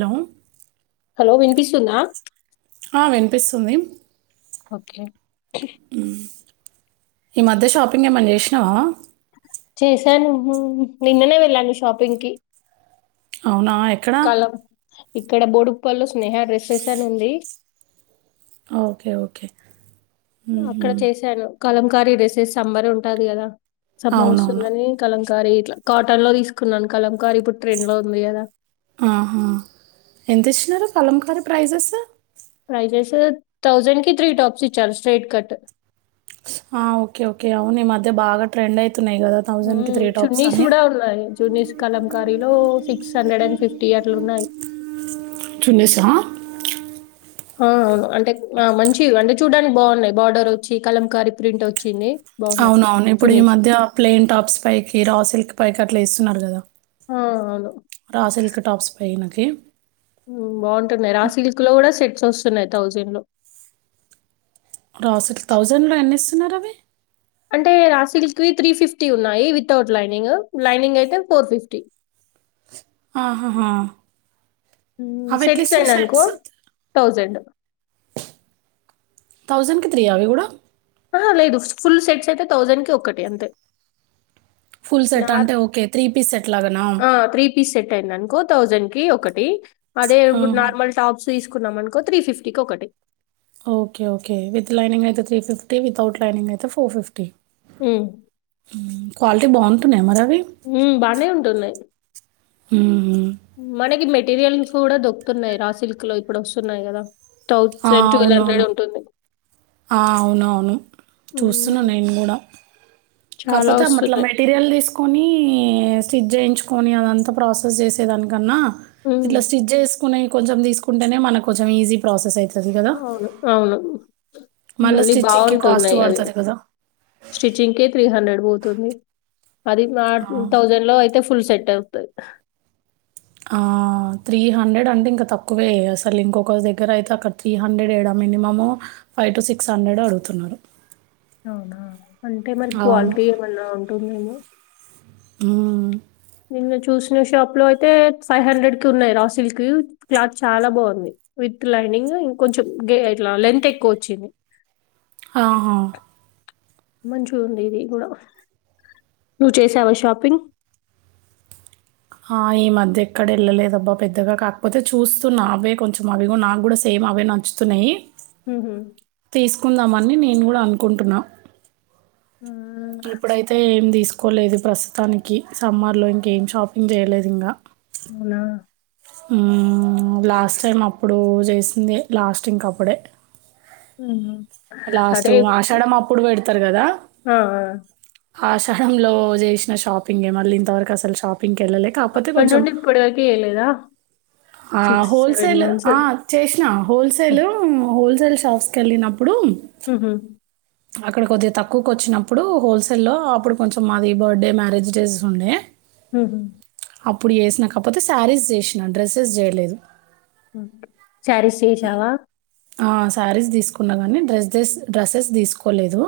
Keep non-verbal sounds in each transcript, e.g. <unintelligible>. Hello hello వినిపిస్తుుంద ఆ వినిపిస్తుంది ఓకే. ఉ ఈ మధ్య షాపింగ్ ఏమని చేసి ఆ చేశాను నిన్ననే వెళ్ళాను షాపింగ్ కి. అవునా ఎక్కడా ఇక్కడ బోడుప్ప లో స్నేహ రడెస్టేషన్ అని ఉంది. ఓకే ఓకే మ్మ్హ. అక్కడ చేసాను కలంకారీ డేసేస్ సంమార్ ఉంటుంది కదా సమ్మర్ అవునవును వస్తుందని కలం కరి ఇట్లా కాటన్ లో తీసుకున్నాను కలంకారి ఇప్పుడు ట్రైన్ లో ఉంది కదా. ఆహా ఎంత ఇచ్చినారు కలం కారీ ప్రైజెస్ స్ ప్రైజెస్ థౌజెడ్ కి త్రీ టాప్స్ ఇచ్చారు స్ట్రేట్ కట్. ఆ ఓకే ఓకే అవు ఈ మధ్య బాగా ట్రెండ్ అయి ఉ చున్నిీస్ కూడా ఉన్నాయి. జూనియర్స్ కలం కరీలో సిక్స్ హండ్రెడ్ అండ్ ఫిఫ్టీ అట్లా ఉన్నాయి. చున్నీసా ఆ అవును అంటే ఆ మంచి అంటే చూడనికి బాగున్నాయి బార్డర్ వచ్చి కలం కారీ ప్రింట్ వచ్చింది. అవున అవును ఇప్పుడు ఈ మధ్య ప్లెయిన్ టాప్స్ పైకి రా సిల్క్ పైకి అట్లా ఇస్త న్నారూగాదా ఆ! అవును. రా సల్క టాప్స్ పైనకు ఫీ బావుంటుంది రా సిల్క్ లో కూడా సెట్స్ వస్ స్తున్నాయితౌజన్ లో రాసిల్క్ థౌజండ్ లో ఏనీ ఇస్తూ న్నారుారవి అంటే రాసిల్క్ త్రీ ఫిఫ్టీ ఉన్నాయి, వితౌట్ లైనింగ్, లైనింగ్ అయితే ఫోర్ ఫిఫ్టీ. ఆహాహ ఉ సెట్స్ అనీ అనుకో థౌజండ్. థౌజండ్ కి త్రీ అవి కూడా లేదు ఫుల్ సెట్స్ అయితే థౌజండ్కి ఒక్కటి అంతే. ఫుల్ సెట్ నార్ అంటే ఓకే త్రీ పీస్ సెట్ లాగానా. థౌజండ్ కి ఒకటి అదే ఇప్పుడు ఆహా! నార్మల్ టాప్స్ తీసుకున్నాం అనుకో త్రీ ఫిఫ్టీకి ఒకటి. ఓకే ఓకే విత్ లైనింగ్ అయితే త్రీ ఫిఫ్టీ వితౌట్ లైనింగ్ అయితే ఫోర్ ఫిఫ్టీ హ్మ్. ఉమ్ కావల బావుంతునాయి ఆ మరి ఉమ్ బానే ఉంటున్నాయి్ హ్మ్. మనకి మెట్ మెటీరియల్స్ కూడా దొక్కుతున్నాయి రా సిల్క్ లో ఇప్పుడు వస్తున్నాయి కదా ఆ! థౌజండ్ ట్వెల్ హండ్రె అవునవును. ఉంటుంది ఆ అవున అవును చూస్తున్నాను ఉమ్, నేను కూడా చాలా కాకపోతే అ అట్ల వస్తున్నాయి మెటీరియల్ తీసుకొని స్టిజ చేయించుకొని అదంతా ప్రాసెస్ చేసేదానికన్నా ఉమ్, ఇట్లా స్జ్ చేసుకునే కొంచెం తీసుకుంటేనే మన కొంచెం ఈజీ ప్రాసెస్ అయితే అవును అవును మళ్ళా మళ్ళీ స్టిచ్చింగ్‌కి కాస్ట్ బాగుంటున్నాయి అవి పడతది గదా! స్టిచ్చింగ్ కి త్రీ హండ్ర ఎడు పోతుంది అదిూ ఆ థౌజండ్ లో అయితే ఫుల్ సెట్ అవతా ఆ త్రీ హండ్రెడ్ అంటే ఇంకా తక్కువే అసలు ఇంకొక దగ్గర అయితే అక్కడ త్రీ హండ్రెడ్ ఏడా minimum five to six hundred అడుగుతున్నారు అవునా అంటే మరి అవును. క్వాలిటీ ఏమన్నా ఉంటుందేమో ఉమ్ నిన్న చూసిన షాప్ లో అయితే ఫైవ్ హండ్రెడ్ కి ఉన్నాయి రా సిల్క్ క్లాత్ చాలా బాగుంది విత్ లైనింగ్ ఇంకోంచం గ ఇట్లా లెంత్ ఎక్కువ వచ్చింది ఆహా మంచిగా ఉంది ఇది కూడా నువ్వు చేసావా షాపింగ్ ఆ ఈ మధ్య ఎక్కడ వెళ్ళలేదబ్బా పెద్దగా కాకపోతే చూస్తూ నా అవే కొంచెం అవిగ నాకు కూడా సేమ్ అవే నచ్చుతున్నాయి ఉహుమ్ తీసుకుందామని నేను కూడా అనుకుంటున్నా హ్మ్. ఇప్పుడైతే ఏం తీసుకు కోలేదు ప్రస్తుతానికి సమ్మార్లో ఇంకేం షాపింగ్ చేయలేదు ఇంగా అవునా ఉమ్మ్ లాస్ట్ టైమ్ అప్పుడు చేసింది లాస్టింగ్కి అప్పుడే ఉమ్ లాస్ట్ ఆషాడ అప్పుడు పెడతారు కదా ఆ! ఆ! ఆషాడలో చేసిన షాపింగ్ మళ్ళీ ఇంతవరకు అసలు షాపింగ్ అప్పడ నుండి ఇప్పుటి వరక ఎలేదా ఆ హోల్సేల్ ఆ చేసిన హోల్సేల్ హ్మ్. హోల్స తెల్స్ హౌస్కి వెళ్ళినప్ అప్పుడు హుహు. అక్కడ కొద్దిగా తక్కువకు వచ్చినప్పుడు, హోల్సేల్లో అప్పుడు కొంచెం మాది, బర్డే మ్యారేజ్ డేస్ ఉండే ఉహ్మ్ అప్పుడు వేసిన కాక్పోతే శారీస్ చేసిన డ్రెస్ సక్సెస్ చేయలేదు హ్మ్ శారిస్ చేేషావా ఆ శారీస్ తీసుకున్నా కానీ డ్రెస్దె డ్రెస్సెస్ తీసుకోలేదు.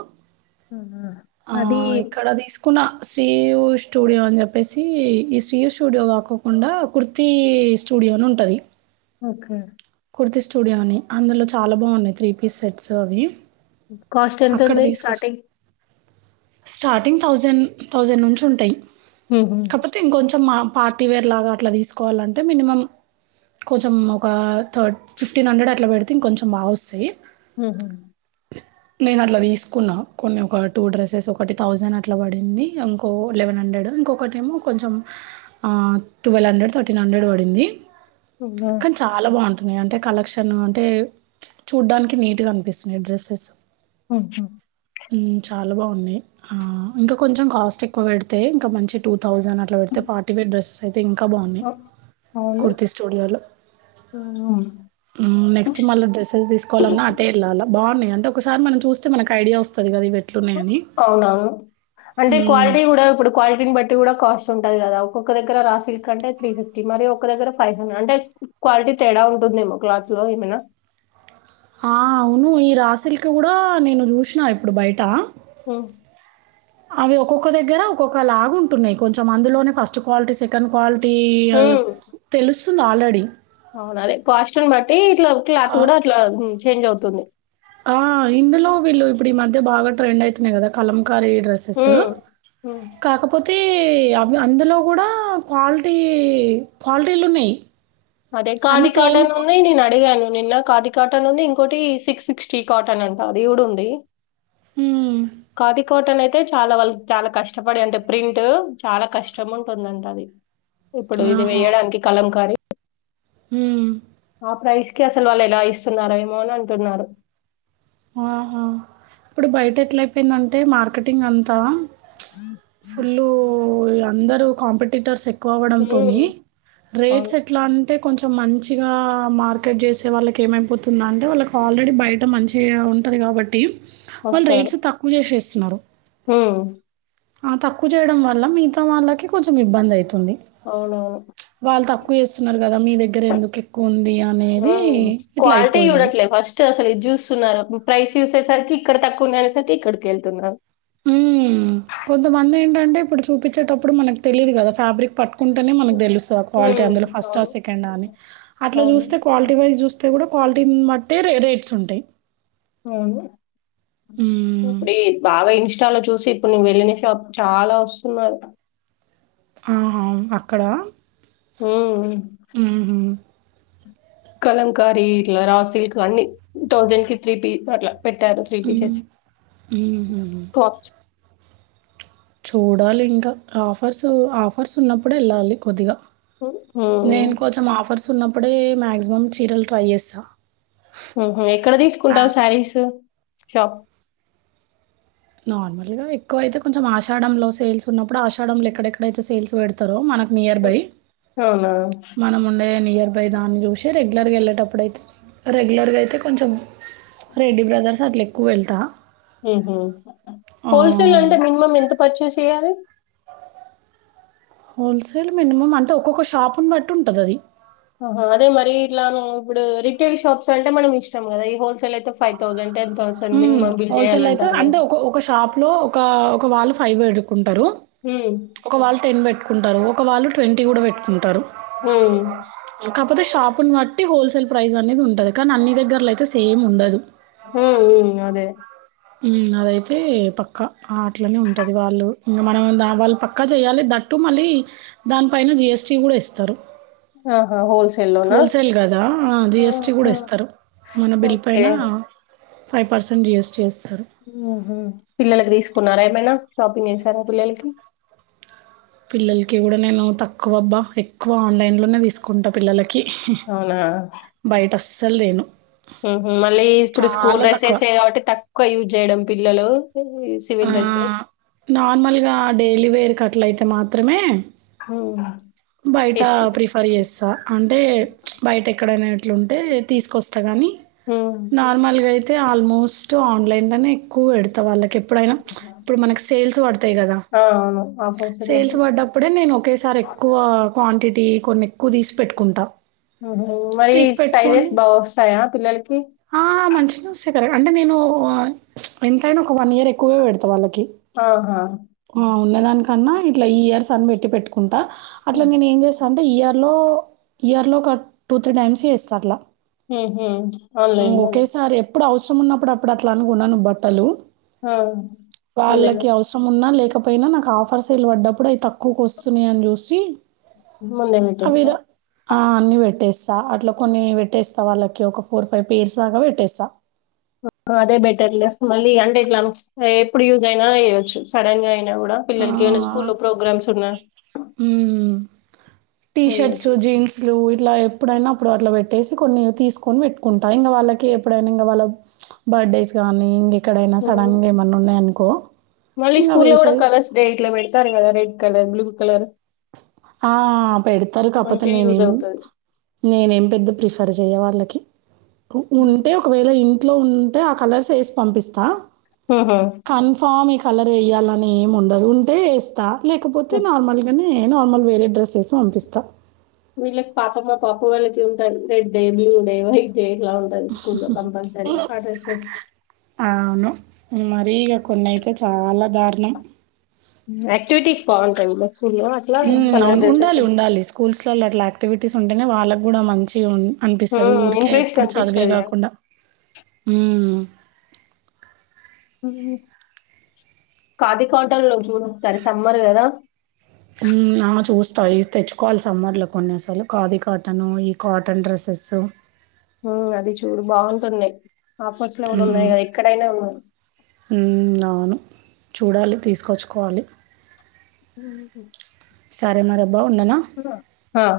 ఆహా! ఆ అది ఇక్కడ దీస్ కున్న శ్రీయు స్టూడియో అని చెప్పేసి ఈ శ్రీయు స్టూడియో కాకోకుండా కుర్తి స్టూడియో అన్ ఉంటది. ఓకే కుర్తి స్టూడియో అని అందులో చాలా బాగున్నాయి త్రీ పీస్ సెట్స్ అవి కాస్ట్ ఎంత అక్కడ ఉంది తీసుకొచ్చు. స్టార్టింగ్ స్టార్టింగ్ థౌజండ్ థౌజండ్ నుంచి ఉంటాయి. హుహు. కాకపోతే ఇంకొంచెం మా పార్టీ వేర్ లాగా అట్లా తీసుక్ కోవాలంటే మినిమం కొంచెం ఒక థ ఫిఫ్న్ హండ్రెడ్ అట్లా పెడితే ఇంకంచెం బా వస్తాయి. హ్మ్ హు నేను అట్లా తీసుకున్నా కొన్ని ఒక టూ డ్రెస్సెస్ ఒకటి థౌసండ్ అట్లా పడింది. ఇంకో లెవెన్ హండ్రెడ్ ఇంకొకటి ఏమో కొంచెం ఆ ట్వెల్వ్ హండ్రెడ్ థర్టీన్ హండ్రెడ్ పడింది. అవునా? కానీ చాలా బాగుంటుం న్నీ అంటే కలెక్షన్ అంటే ప్చ్ చూడ్డానికి నీట్ గా అనిపిస్తున్నాయి డ్రెస్సెస్ <unintelligible> హ్మ్ చాలా బాగున్నాయి ఆ ఇంకా కొంచెం కాస్ట్ ఎక్కువ పెడితే ఇంకా మంచి టూత్ థౌజండ్ అట్లా పెడితే పార్టీవేర్ డ్రెస్సెస్ అయితే ఇంకా బాగున్నాయి. అ అవును. కుర్తి స్టూడియోలో ఆ నెక్స్ట్ మళ్ళె హ్మ్. డ్రెస్సెస్ తీసుకోవాలన్నా అటే ఇర్లాలా బాగున్నాయ అంటే ఒకసారి మనం చూస్తే మనకు ఐడియా వస్తది. కదా ఇవి పెట్ అవునవును అంటే హ్మ్. క్వాలిటీ కూడా ఇప్పుడు క్వాలిటీని బట్టి కూడా కాస్ట్ ఉంట్ ఉండది కదా ఒక్కొక్క దగ్గర రా సిల్క్ అంటే త్రీ ఫిఫ్టీ మరి ఒక దగ్గర ఫైవ్ హండ్రెడ్ అంటే, స్ క్వాలిటీ తేడా ఉంటుందేమో, క్లాత్ లో ఏమైనా ఆ అవును ఈ రాసిల్క్ కూడా నేను చూసినా ఇప్పుడు బయట హ అవి ఒక్కొక్క దగ్గర ఒక్కొక్క లాగు ఉంటున్నాయి. కొంచెం అందులోనే ఫస్ట్ క్వాలిటీ సెకండ్ క్వాల్ టీ <unintelligible> తెలుసు తుంది ఆల్రెడీ అవున అదే కాస్ట్యుల్ని బట్టి ఇట్లా క క్లాత్ కూడా అట్లా గున్ చేంజ్ అవుతుంది ఆ ఇందులో వీళ్ళు ఇప్పుడు ఈ మధ్య బాగా ట్రెండ్ అయితున్నాయి కదా కలం డ్రెస్సెస్ హ్మ్. హ్మ్. కాకపో అయితే అవి అందులో కూడా క్వాలిటీ క్వాలిటీలు ఉన్నాయి అదే కాది కాటను ఉన్నాయి నిను అడిగాను నిన్న కాది కాటన్ ఉంది ఇంకోటి సిక్స్ సిక్స్టీ కాటన్ అంట అది కూడా ఉంది హ్మ్. కాది కాటనే అయితే చాలా వాళ్ళకి చాలా కష్టపడి అంటే ప్రింట్ చాలా కష్టం ఉంటుందంట అది ఇప్పుడు ఇది వేయడానికి కలం కారీ హుమ్ ఆ ప్రైస్ కి అసలు వాళ్ళు ఎలా ఇస్తున్నారో ఏమో అని అంటున్నారు ఆహా ఇప్పుడు బయట ఎట్లయిపోయిందంటే మార్కెటింగ్ అంతా ఫులు అందరూ కాంపిటటర్స్ ఎక్ హ్మ్. పోవడంతోనీ అవును. రేట్స్ ఎట్లా అంటే కొంచెం మంచిగా మార్కెట్ చేసే వాళ్ళకి ఏమైపోతుందని వాళ్ళకి ఆల్రెడీ బయట మంచి చే ఉంటుంది కాబట్టి వాళ్ళు రేట్స్ తక్కువ చేసేస్తారు ఉన్నారు హుమ్ ఆ తక్కువ చేయడం వల్ల మిగతా వాళ్ళకి కొంచెం ఇబ్బంది అయిత్ తుంది అవునవును. వాళ్ళ తక్కు స్తున్నారు కదా మీ దగ్గర ఎందుకు ఎక్కువ ఉంది అనేది హ్మ్. ఇట్లా క్వాలిటీ అయిపోయింది చూడట్లే ఫస్ట్ అసలు ఇది చూస్తున్నారు ప్రైస్ చూసేసరికి ఇక్కడ తక్కువ ఉన్నాయ అనేసరికి ఇక్కడికి వెళ్తున్నారు ఉ కొంతమంది ఏంటంటే ఇప్పుడు చూపించేటప్పుడు మనకు తెలీదు కదా ఫ్యాబ్రిక్ పట్టుకుంటేనే మనకు తెలుసు ఆ క్వాలిటీ హ్మ్. అందులో ఫస్ట్ ఆ అవును. సెకండ్ ఆ అని అట్లా అవును. చూస్తే క్వాలిటీ వైస్ చూస్తే కూడా క్వాలిటీ బట్టే రేట్ స్ ఉంటాయి హ్మ్. ఇప్పుడే బావ ఇ చాలా చూసి ఇప్పుడు ను వెళ్ళిన షాప్ చాలా వస్తున్నారు ఆ అక్కడ హుమ్ కలంకారీ ఇట్లా రాసిల్క్ అన్ని థౌసండ్ కి త్రీ పిస్ అట్లా పెట్టారు త్రీ హ్మ్. పీసెస్ప్స్ హుహు. చూడాలి ఇంకా ఆఫ్ ఆఫర్స్ ఆఫర్స్ ఉన్నప్పుడే వెళ్ళాలి కొద్దిగా హ్మ్. హ్మ్. నేను కొంచెం ఆఫ్ ఆఫర్స్ ఉన్నప్పుడే మేగ్జిమం చీరలు ట్రై చేస్తా ఊహూ ఎక్కడ తీసుకుంటావు శారీస్ షాప్ నార్మల్ గా ఎక్కువ అయితే కొంచెం ఆషాఢంలో సేల్స్ ఉన్నప్పుడు ఆషాఢంలో ఎక్కడెక్కడయితే సేల్స్ పెడతారో మనకు నియర్ బై హ్మ్. అవునా? మనం ఉండే నియర్ బై దాన్ని చూసి రెగ్యులర్గా వెళ్ళేటప్పుడు అయితే రెగ్యులర్గా అయితే కొంచెం రెడ్డి బ్రదర్స్ అట్లే ఎక్కువ వెళ్తా ఊహూ హోల్ సేల్ ఆహ్, అంటే మినిమమ్ ఎంత పచ్చిస్ ఇయారు హోల్ సేల్ మినిమం అంటే ఒక్కొక్క షాపుని బట్టి ఉంటది అది ఆహా అదే మరి ఇట్లా ఇప్పుడు రిటైయిల్ షాప్స్ అంటే మనం ఇష్టం కదా ఈ హోల్ సేల్ అయితే ఫైవ్ థౌజండ్ టెన్ హ్మ్ హోల్ సేల్ అయితే అంటే ఒక ఒక షాప్ లో ఒక ఒక వాళ్ళు ఫైవ్ ఎడుకుంటారు హ్మ్. ఒక వాళ్ళు టెన్ బెట్ పెట్టుకుంటారు ఒక వాళ్ళు ట్వంటీ కూడా పెట్టుకుంటారు హ్మ్ కాకపోతే షాపుని బట్టి హోల్ సేల్ ప్రైస్ అనేది ఉంటది కానీ అన్ని దగ్గరలో అయితే సేమ్ ఉండదు. హ్మ్ మ్మ్ అదే హ్మ్ అదైతే పక్కా అట్లానే ఉంటాది. వాళ్ళు ఇంకా మనం వాళ్ళు పక్కా చేయాలి దట్టూ మళ్ళీ దానిపైన జిఎస్టీ కూడా ఇస్తారు. ఆహా హోల్ సే హోల్ సేల్ కదా జిఎస్టి కూడా హ్మ్. ఇస్తారు మన బిల్ ఓకే. పైన ఫైవ్ పర్సెంట్ జిఎస్టీ వస్ పిల్లలకు తీసుకున్నారా ఏమైనా షాపింగ్ చేసార పిల్లలకి పిల్లలకి కూడా నేను తక్కువబ్బా ఎక్కువ ఆన్లైన్ లోనే తీసుకుంటా పిల్లలకి ఓకే బయట అస్ అసల్ తేను ఊహూ మళ్ళీ ఇప్పుడు స్కూల్ డ్రెస్సెస్ తక్కువ యే కాబట్టి తక్కువ యూస్ చేయడం పి పిల్లలు సివిల్ ఆ డ్రెస్సెస్ నార్మల్గా డైలీ వేర్ కట్ అట్లయితే మాత్రమే హ్మ్ బయట ప్రిఫర్ చేస్తా అంటే బయట ఎక్కడైనా అట్లుంటే తీసుకొస్తా కానీ ఉమ్. నార్మల్ గా అయి అయితే ఆల్మోస్ట్ ఆన్లైన్ లోనే ఎక్కువ పెడతా వాళ్ళకి ఎప్పుడైనా ఇప్పుడు మనకి సేల్స్ పడతాయి కదా ఆ, అవును ఆఫర్స్ సేల్స్ ఉన్నప్పుడు పడ్డప్పుడే నేను ఒకేసారి ఆ క్వాంటిటీ కొన్ని ఎక్కువ తీసి పెట్టుకుంటాం ఓహో మరి సైజెస్ బాగా వస్తాయా పిల్లలకి మంచిగనే వస్తాయి కరెక్ట్. అంటే నేను ఆ ఎంతైనా ఒక వన్ ఇయర్ ఎక్కువే పెడతా వాళ్ళకి ఆహా ఉండదానికన్నా ఇట్లా ఈ ఇయర్స్ అని పెట్టి పెట్టుకుంటా అట్లా నేను ఏం చేస్తానుంటే ఈఆర్ లో ఇయర్ లో ఒక టూ త్రీ టైమ్స్ చేస్తా అట్లా ఆన్లైన్లోనే ఒకేసారి ఎప్పుడు అవసరం ఉన్నప్పుడు అప్పుడు అట్లా అను ఉలన్ బట్టలు ముందే వాళ్ళకి అవసరం ఉన్నా లేక్ ఇకపోయినా నాకు ఆఫర్ సేల్ పడ్డప్పుడు అయి తక్కువకు వస్తున్నాయేమో చూసి <unintelligible> అవి ర సార్ ఆ అన్ని వెట్టేస్తా అట్లా కొన్ని వెట్టేస్తా వాళ్ళకి ఒక ఫోర్ ఫైవ్ పేర్స్ దాకా పెట్టేస్తా యమ్ ఎప్పుడు యూస్ అయినా చేయ్యచ్చు సడన్ గా అయినా కూడా ఆ! పిల్లలకి ఏమైన స్కూల్లో ప్రోగ్రామ్స్ ఉన్నా టీషర్ట్స్ వేయొచ్చు జీన్స్లు ఇట్లా ఎప్పుడైనా అప్పుడు అట్లా పెట్టేసి కొన్ని తీసుకొని వెట్టుకుంటా ఇంకా వాళ్ళకి ఎప్పుడైనా ఇంగా వాళ్ళ బర్త్డేస్ గానీ ఇంకెక్కడైనా ఉమ్ సడన్‌గా ఏమన్నా ఉన్నాయనుకో, మళ్ళీ ఇంగ స్కూల్లో కూడా వేషే కలర్స్ డే ఇట్లా పెడతారు కదా రెడ్ కలర్ బ్లూ కలర్ ఆహ్ పెడతారు కాకపోతే మంచిగా యూజ్ నేనేం అవుతది నేనేం పెద్ద ప్రిఫర్ చేయ వాళ్ళకి కి ఉ ఉంటే ఒకవేళ ఇన్ ఇంట్లో ఉంటే ఆ కలర్స్ ఏసి పంపిస్తా ఆహా కన్ఫామ్ ఇక్ కలర్ ఏయాలని ఏం ఉండదు ఉంటే ఏస్తా లేకపోతే నార్మల్గానే ఏ నార్మల్ వేరే డ్రెస్ ఏసి పంపిస్తా వీళ్ళక్ పాపమ్ మా పాప వాళ్ళకి ఉంటాయి రెడ్డే బ్లూడే వైట్ డేట్లా ఉంటది స్కూల్లో కంపల్సరీ ఆ డ్రస్ అవును. మరీ ఇగ కొన్నయితే చాలా దారుణం ఆక్టివిటీస్ బాగుంటాయి విల ఉమ్ అవును ఉండాలి ఉండాలి స్కూల్స్ లల్లో అట్లా యాక్టివిటీస్ ఉం అయినా వాళ్ళక్ గూడా మంచిగా ఉం అనిపిస్తది ఊర్కె ఇంట్రెస్ట్ ఎప్పుడు చదువే అనిపిస్తది కదా కాకుండా ఉమ్ ఉమ్ కాదీ కాటన్లో చూడు తడి సమ్మర్ కదా హ్మ్. ఆ! చూస్తా ఇవి తెచ్చుకోవాలి సమ్మర్లో కొన్ని అసలు కాదీ కాటను, ఈ కాటన్ డ్రెస్సెస్ హ్మ్మ్ అది చూడు బాగుంటుంది ఆఫర్స్ లో కూడా హ్మ్. ఉన్నాయి ఎక్కడైనా ఉన్న హ్మ్. అవును. చూడాలి తీసుకోచ్చుకోవాలి హ్మ్ హు సరే మరబా ఉండన ఆ.